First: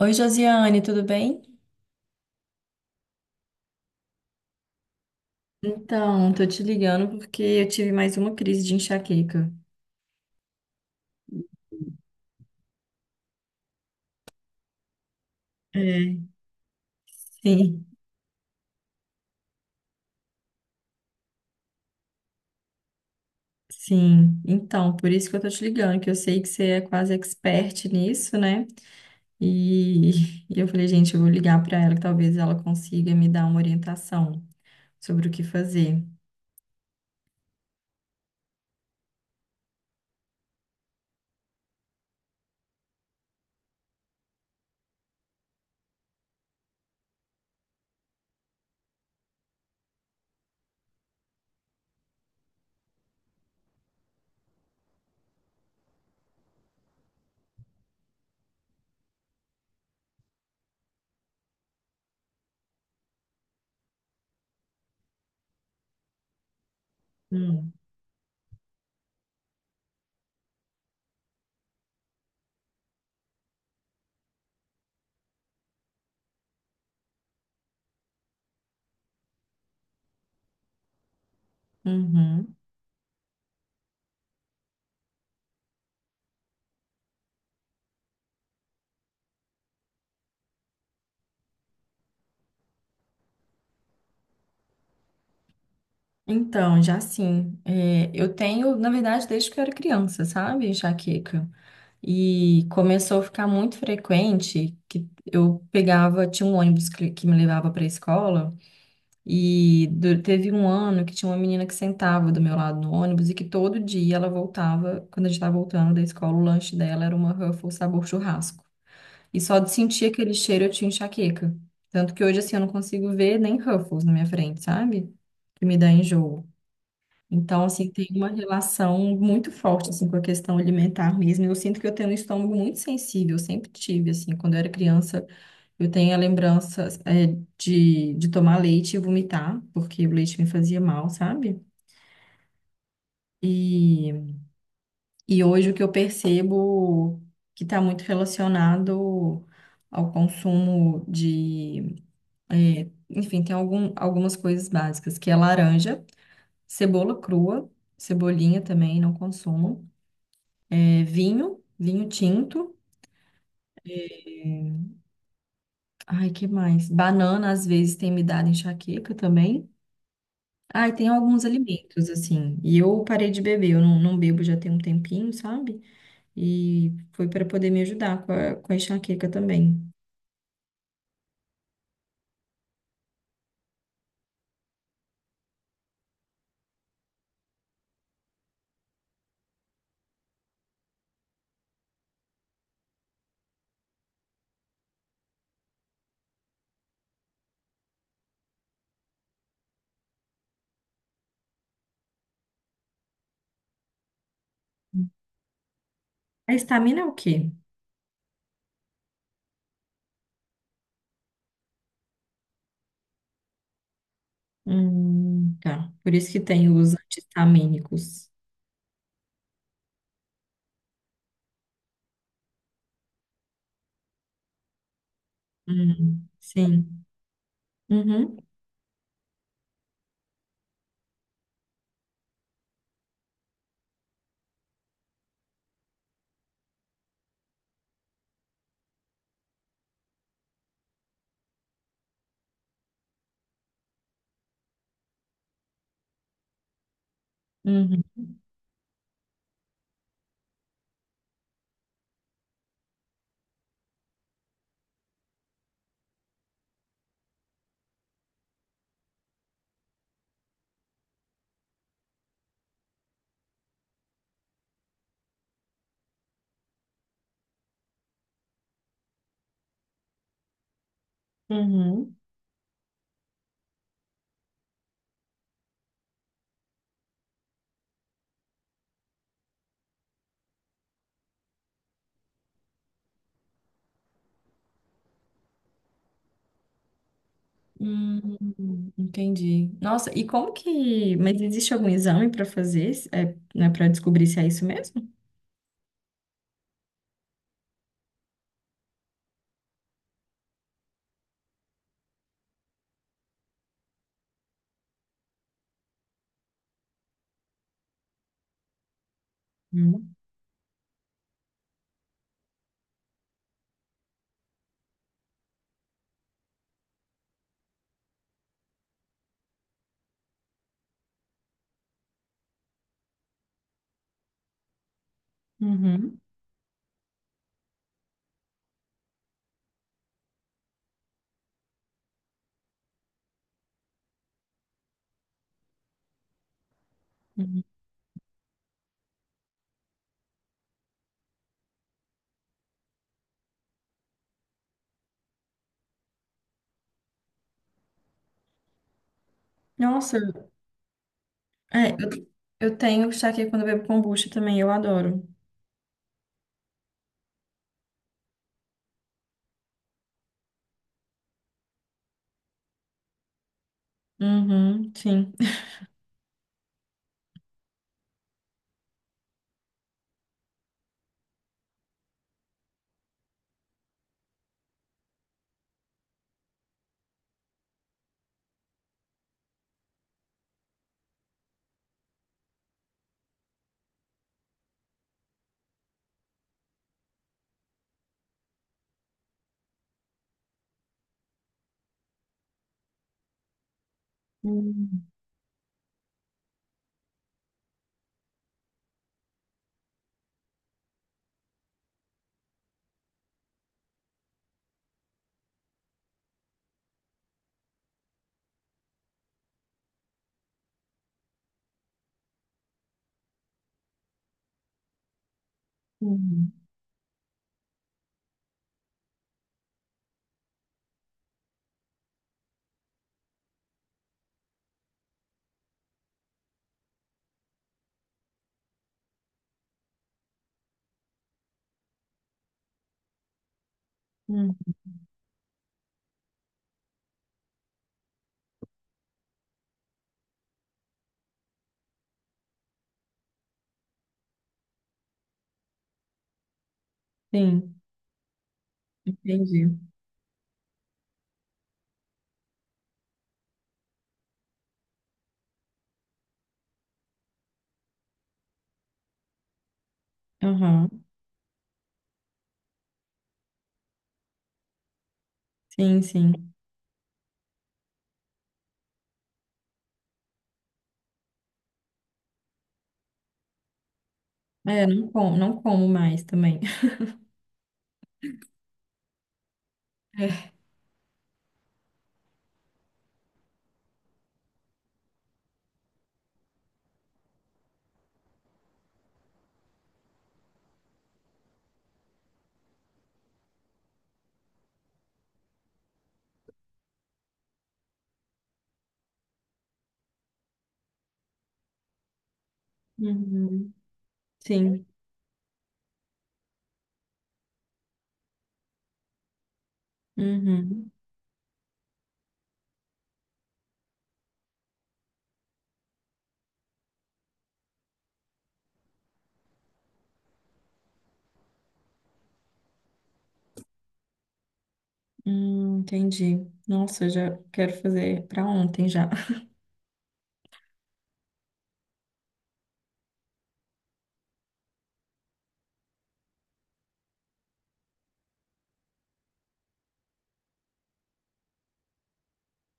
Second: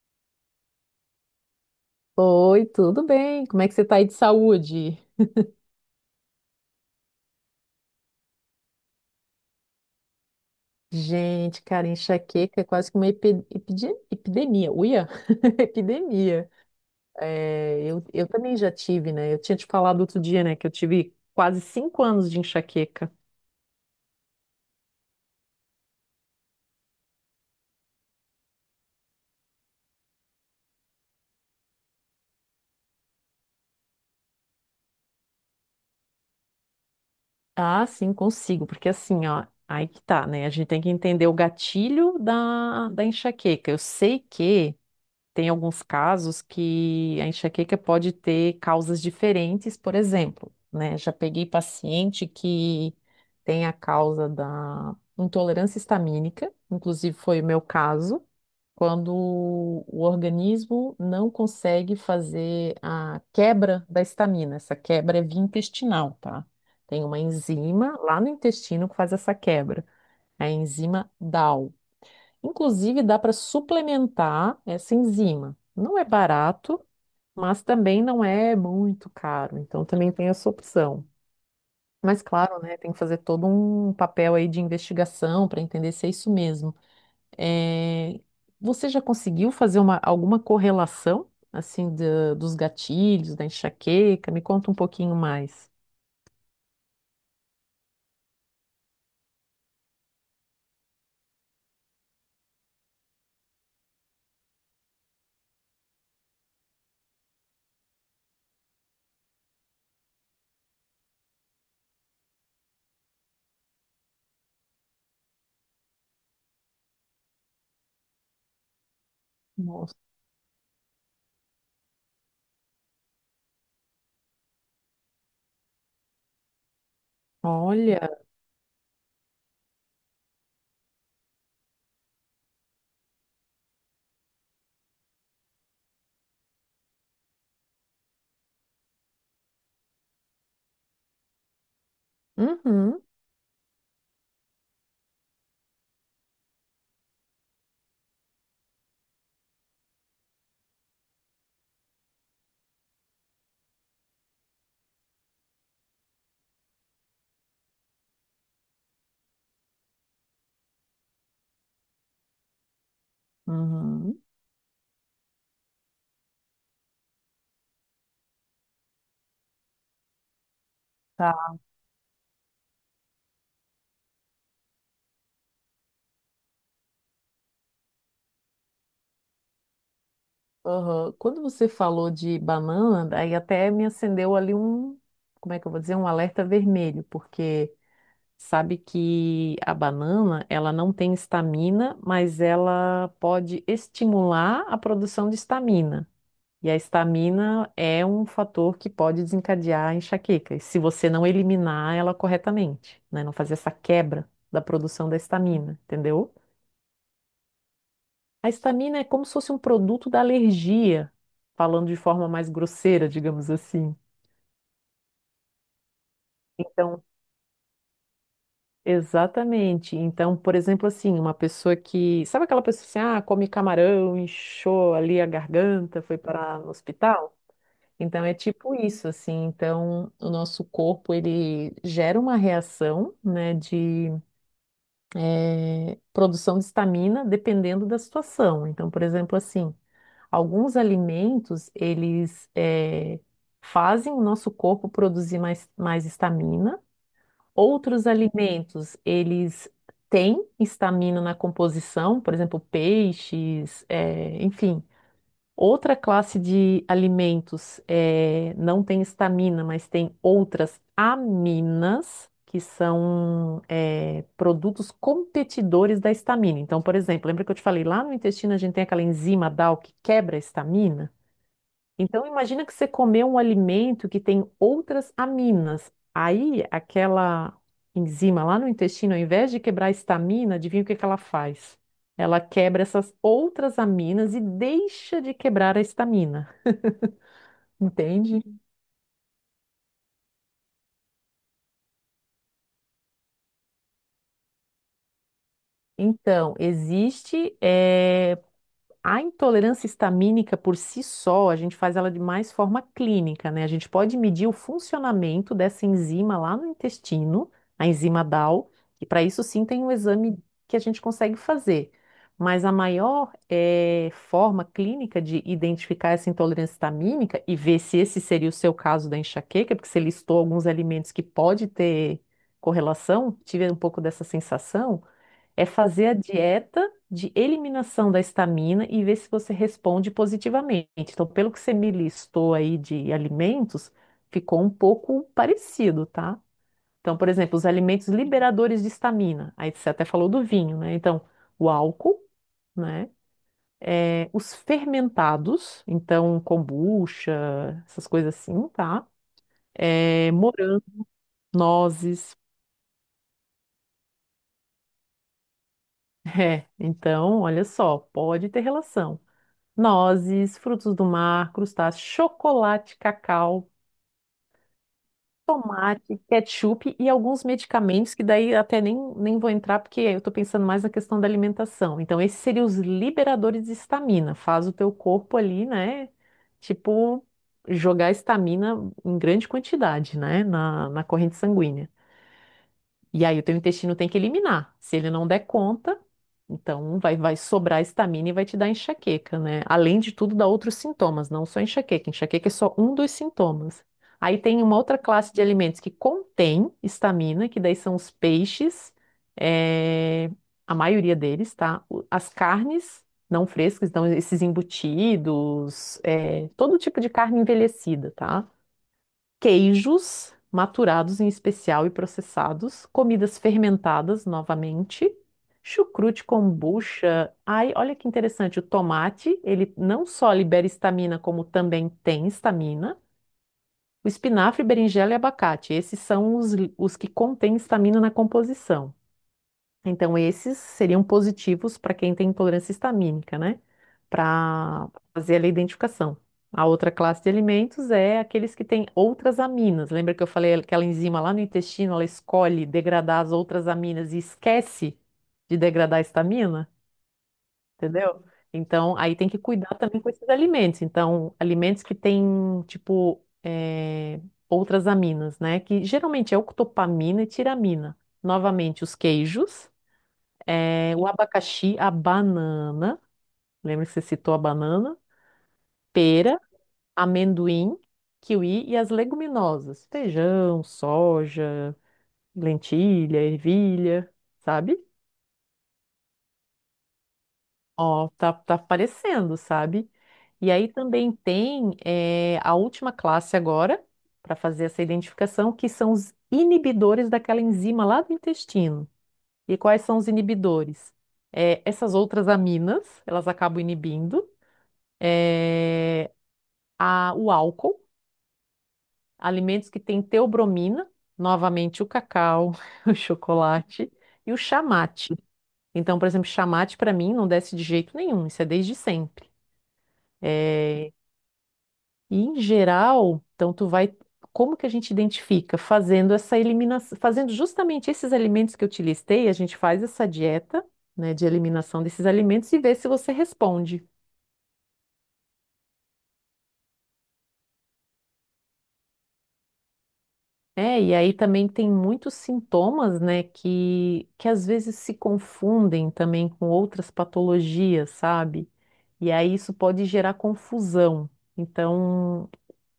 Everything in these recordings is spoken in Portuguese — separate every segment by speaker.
Speaker 1: Oi, Josiane, tudo bem?
Speaker 2: Oi, tudo bem? Como é que você tá aí de saúde?
Speaker 1: Então, tô te ligando porque eu tive mais uma crise de enxaqueca.
Speaker 2: Gente, cara, enxaqueca é quase que uma epidemia. Uia!
Speaker 1: É,
Speaker 2: Epidemia. É,
Speaker 1: sim,
Speaker 2: eu também já tive, né? Eu tinha te falado outro dia, né, que eu tive quase 5 anos de enxaqueca.
Speaker 1: sim. Então, por isso que eu tô te ligando, que eu sei que você é quase expert nisso, né? E, e eu falei, gente, eu vou ligar pra ela que talvez ela consiga me dar uma orientação sobre o que fazer.
Speaker 2: Ah, sim, consigo, porque assim, ó, aí que tá, né? A gente tem que entender o gatilho da enxaqueca. Eu sei que tem alguns casos que a enxaqueca pode ter causas diferentes, por exemplo, né? Já peguei paciente que tem a causa da intolerância histamínica, inclusive foi o meu caso, quando o organismo não consegue fazer a quebra da histamina. Essa quebra é via intestinal, tá? Tem uma
Speaker 1: Hum,
Speaker 2: enzima lá no intestino que faz essa quebra, a enzima DAL. Inclusive, dá para suplementar essa enzima. Não é barato, mas também não é muito caro. Então, também tem essa opção. Mas,
Speaker 1: uhum.
Speaker 2: claro, né, tem que fazer todo um papel aí de investigação para entender se é isso mesmo. É, você já conseguiu fazer alguma correlação, assim, dos gatilhos, da enxaqueca? Me conta um pouquinho mais.
Speaker 1: Então, já sim, é, eu tenho, na verdade, desde que eu era criança, sabe, enxaqueca. E começou a ficar muito frequente que eu pegava, tinha um ônibus que me levava para a escola, e teve um ano que tinha uma menina que sentava do meu lado no ônibus e que todo dia ela voltava, quando a gente estava voltando da escola, o lanche dela era uma Ruffles sabor churrasco. E só de
Speaker 2: Nossa.
Speaker 1: sentir aquele cheiro eu tinha enxaqueca. Tanto que hoje assim eu não consigo ver nem Ruffles na minha frente, sabe? Que me dá enjoo. Então, assim, tem
Speaker 2: Olha.
Speaker 1: uma relação muito forte, assim, com a questão alimentar mesmo. Eu sinto que eu tenho um estômago muito sensível, eu sempre tive, assim, quando eu era criança, eu tenho a lembrança, é, de tomar leite e vomitar, porque o leite me fazia mal, sabe?
Speaker 2: Uhum.
Speaker 1: E, e hoje o que eu percebo que está muito relacionado ao consumo de, é, enfim, tem algumas coisas básicas, que é laranja, cebola crua, cebolinha também, não consumo. É, vinho, vinho tinto.
Speaker 2: Uhum.
Speaker 1: É, ai, que mais? Banana, às vezes, tem me dado enxaqueca também. Ai, tem alguns alimentos, assim. E eu parei de beber, eu não bebo já tem um tempinho, sabe? E foi para poder me ajudar com com a enxaqueca também.
Speaker 2: Aham. Quando você falou de banana, aí até me acendeu ali um, como é que eu vou dizer, um alerta vermelho, porque sabe que a banana, ela não tem estamina, mas ela pode estimular a produção de estamina. E a estamina é um fator que pode desencadear a enxaqueca, e se você não eliminar ela corretamente, né? Não fazer essa quebra da produção da estamina, entendeu?
Speaker 1: A estamina é o quê?
Speaker 2: A histamina é como se fosse um produto da alergia, falando de forma mais grosseira, digamos assim.
Speaker 1: Tá. Por isso que tem os
Speaker 2: Então,
Speaker 1: anti-histamínicos.
Speaker 2: exatamente. Então, por exemplo, assim, uma pessoa que. Sabe aquela pessoa assim, ah, come camarão, inchou ali a garganta, foi parar no
Speaker 1: Sim.
Speaker 2: hospital? Então, é
Speaker 1: Uhum,
Speaker 2: tipo isso, assim. Então, o nosso corpo, ele gera uma reação, né, de produção de histamina, dependendo da situação. Então, por exemplo, assim. Alguns alimentos, eles fazem o nosso corpo produzir mais estamina.
Speaker 1: uhum,
Speaker 2: Outros alimentos, eles têm estamina na composição, por exemplo, peixes, enfim. Outra classe de alimentos não tem estamina, mas tem outras aminas, que são produtos competidores da estamina. Então, por exemplo, lembra que eu te falei, lá no intestino a gente tem aquela enzima DAL que quebra a estamina?
Speaker 1: uhum.
Speaker 2: Então, imagina que você comeu um alimento que tem outras aminas. Aí, aquela enzima lá no intestino, ao invés de quebrar a histamina, adivinha o que que ela faz? Ela quebra essas outras aminas e deixa de quebrar a histamina, entende?
Speaker 1: Entendi. Nossa, e como que. Mas existe algum exame para fazer, é, né, para descobrir se é isso mesmo?
Speaker 2: Então, existe a intolerância histamínica por si só, a gente faz ela de mais forma clínica, né? A gente pode medir o funcionamento dessa enzima lá no intestino, a enzima DAO, e para isso sim tem um
Speaker 1: Hum.
Speaker 2: exame que a gente consegue fazer. Mas a maior forma clínica de identificar essa intolerância histamínica e ver se esse seria o seu caso da enxaqueca, porque você listou alguns alimentos que pode ter correlação, tive um pouco dessa sensação. É fazer a
Speaker 1: Uhum,
Speaker 2: dieta de eliminação da histamina e ver se você responde positivamente. Então, pelo que você me listou aí de alimentos, ficou um pouco parecido, tá? Então, por exemplo,
Speaker 1: uhum.
Speaker 2: os alimentos liberadores de histamina. Aí você até falou do vinho, né? Então, o álcool, né? É, os fermentados, então kombucha, essas coisas assim, tá?
Speaker 1: Nossa,
Speaker 2: É, morango,
Speaker 1: é,
Speaker 2: nozes.
Speaker 1: eu tenho aqui quando eu bebo kombucha também, eu adoro.
Speaker 2: É, então, olha só, pode ter relação. Nozes, frutos do mar, crustáceos, chocolate, cacau,
Speaker 1: Uhum, sim.
Speaker 2: tomate, ketchup e alguns medicamentos que daí até nem vou entrar porque eu estou pensando mais na questão da alimentação. Então, esses seriam os liberadores de estamina. Faz o teu corpo ali, né? Tipo, jogar estamina em grande quantidade, né? Na corrente sanguínea. E aí o teu intestino tem que eliminar. Se ele não der conta, então vai sobrar estamina e vai te dar enxaqueca, né? Além de tudo, dá outros sintomas, não só enxaqueca. Enxaqueca é só um dos sintomas. Aí tem uma outra
Speaker 1: Hum,
Speaker 2: classe de alimentos que contém estamina, que daí são os peixes, eh, a maioria deles, tá? As carnes não frescas, então esses embutidos, todo tipo de carne envelhecida, tá? Queijos maturados em especial e processados, comidas fermentadas novamente, chucrute,
Speaker 1: uhum,
Speaker 2: kombucha. Ai, olha que interessante, o tomate, ele não só libera histamina, como também tem histamina. O espinafre, berinjela e abacate, esses são os que contêm histamina na composição. Então, esses seriam positivos para quem tem intolerância histamínica, né?
Speaker 1: uhum.
Speaker 2: Para fazer ali a identificação. A outra classe de alimentos é aqueles que têm outras aminas. Lembra que eu falei aquela enzima lá no intestino, ela escolhe degradar as outras aminas e esquece de degradar a histamina,
Speaker 1: Sim,
Speaker 2: entendeu? Então, aí tem que
Speaker 1: entendi.
Speaker 2: cuidar também com esses alimentos. Então, alimentos que têm, tipo, outras aminas, né? Que geralmente é octopamina e tiramina. Novamente, os queijos
Speaker 1: Aham,
Speaker 2: é, o abacaxi, a banana. Lembra que você citou a banana?
Speaker 1: sim,
Speaker 2: Pera,
Speaker 1: sim.
Speaker 2: amendoim, kiwi e as leguminosas. Feijão, soja, lentilha, ervilha, sabe?
Speaker 1: É, não como, não como mais também.
Speaker 2: Ó, tá, tá aparecendo, sabe? E
Speaker 1: É.
Speaker 2: aí também tem a última classe agora, para fazer essa identificação, que são os inibidores daquela enzima lá do intestino. E quais são os inibidores? Essas outras aminas, elas acabam inibindo. É, o álcool, alimentos que têm teobromina, novamente o cacau, o
Speaker 1: Uhum.
Speaker 2: chocolate e o
Speaker 1: Sim.
Speaker 2: chamate. Então, por exemplo, chamate para mim não desce de jeito nenhum, isso é desde sempre.
Speaker 1: Uhum.
Speaker 2: É, e em geral, então tu vai, como que a gente identifica? Fazendo essa eliminação, fazendo justamente esses alimentos que eu te listei, a gente faz essa dieta, né, de eliminação desses alimentos e vê se você responde.
Speaker 1: Entendi. Nossa, eu já quero fazer para ontem já.
Speaker 2: É, e aí também tem muitos sintomas, né, que às vezes se confundem também com outras patologias, sabe? E aí isso pode gerar confusão. Então,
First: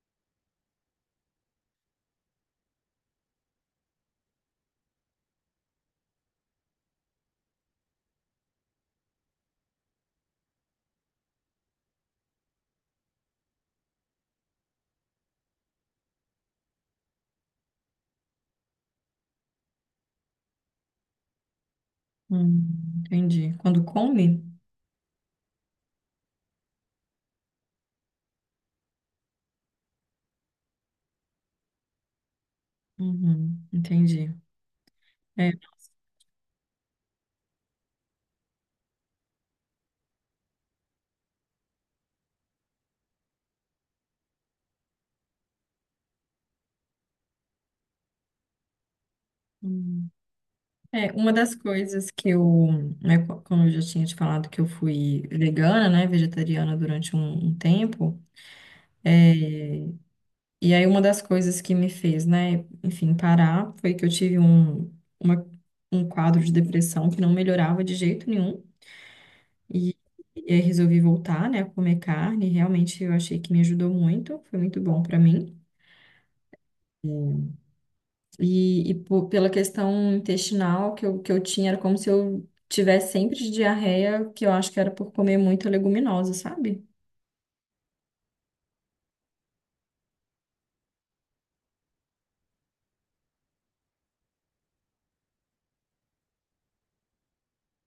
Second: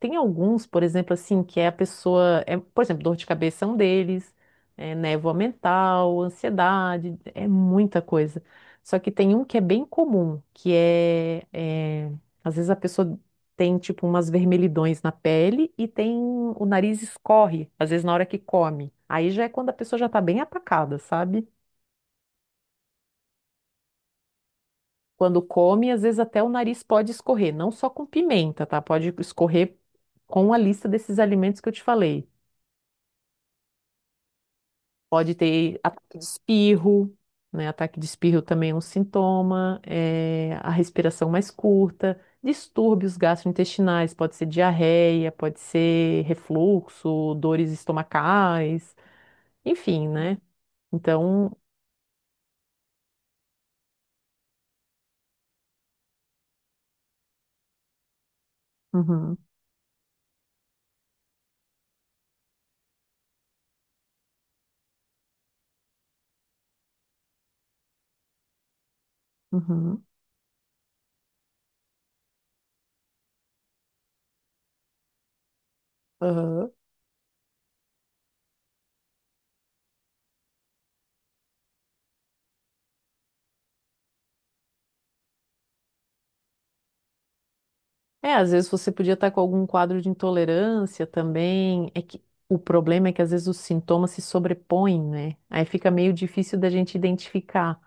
Speaker 2: tem alguns, por exemplo, assim, que é a pessoa, é, por exemplo, dor de cabeça é um deles, é, névoa mental, ansiedade, é muita coisa. Só que tem um que é bem comum, que é, às vezes a pessoa tem tipo umas vermelhidões na pele e tem o nariz escorre, às vezes na hora que come. Aí já é quando a pessoa já tá bem atacada, sabe?
Speaker 1: Hum, entendi. Quando come?
Speaker 2: Quando come, às vezes até o nariz pode escorrer, não só com pimenta, tá? Pode escorrer com a lista desses alimentos que eu te falei.
Speaker 1: Uhum, entendi.
Speaker 2: Pode
Speaker 1: É,
Speaker 2: ter ataque de espirro, né? Ataque de espirro também é um sintoma, é, a respiração mais curta, distúrbios gastrointestinais, pode ser diarreia, pode ser refluxo, dores estomacais, enfim,
Speaker 1: hum.
Speaker 2: né?
Speaker 1: É, uma das
Speaker 2: Então,
Speaker 1: coisas né, como eu já tinha te falado, que eu fui vegana, né, vegetariana durante um tempo,
Speaker 2: uhum,
Speaker 1: e aí uma das coisas que me fez, né, enfim, parar foi que eu tive uma, um quadro de depressão que não melhorava de jeito nenhum. E,
Speaker 2: uhum,
Speaker 1: e aí resolvi voltar, né, a comer carne. Realmente eu achei que me ajudou muito, foi muito bom para mim.
Speaker 2: aham.
Speaker 1: E pela questão intestinal que eu tinha, era como se eu tivesse sempre de diarreia, que eu acho que era por comer muita leguminosa, sabe?
Speaker 2: É, às vezes você podia estar com algum quadro de intolerância também. É que o problema é que às vezes os sintomas se sobrepõem, né? Aí fica meio difícil da gente identificar.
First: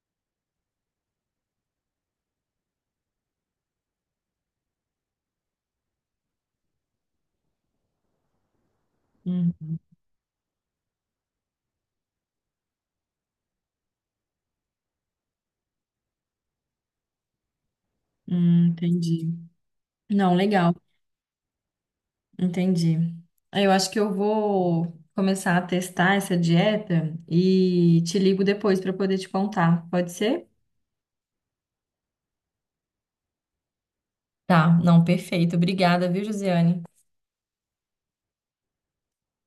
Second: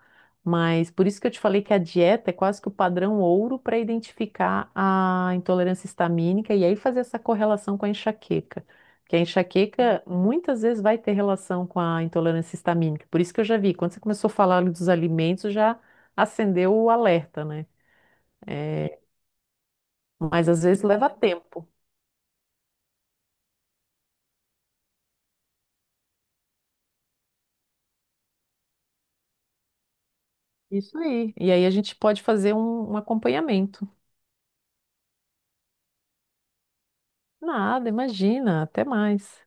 Speaker 2: Mas por isso que eu te falei que a dieta é quase que o padrão ouro para identificar a intolerância histamínica e aí fazer essa correlação com a enxaqueca. Porque a
Speaker 1: Hum,
Speaker 2: enxaqueca muitas vezes vai ter relação com a intolerância histamínica. Por isso que eu já vi, quando você começou a falar dos alimentos, já acendeu o alerta, né? É,
Speaker 1: entendi. Não,
Speaker 2: mas às
Speaker 1: legal,
Speaker 2: vezes leva tempo.
Speaker 1: entendi. Aí eu acho que eu vou começar a testar essa dieta e te ligo depois para poder te contar. Pode ser?
Speaker 2: Isso aí. E aí a gente pode fazer um acompanhamento.
Speaker 1: Tá, não, perfeito. Obrigada, viu, Josiane?
Speaker 2: Nada, imagina, até mais.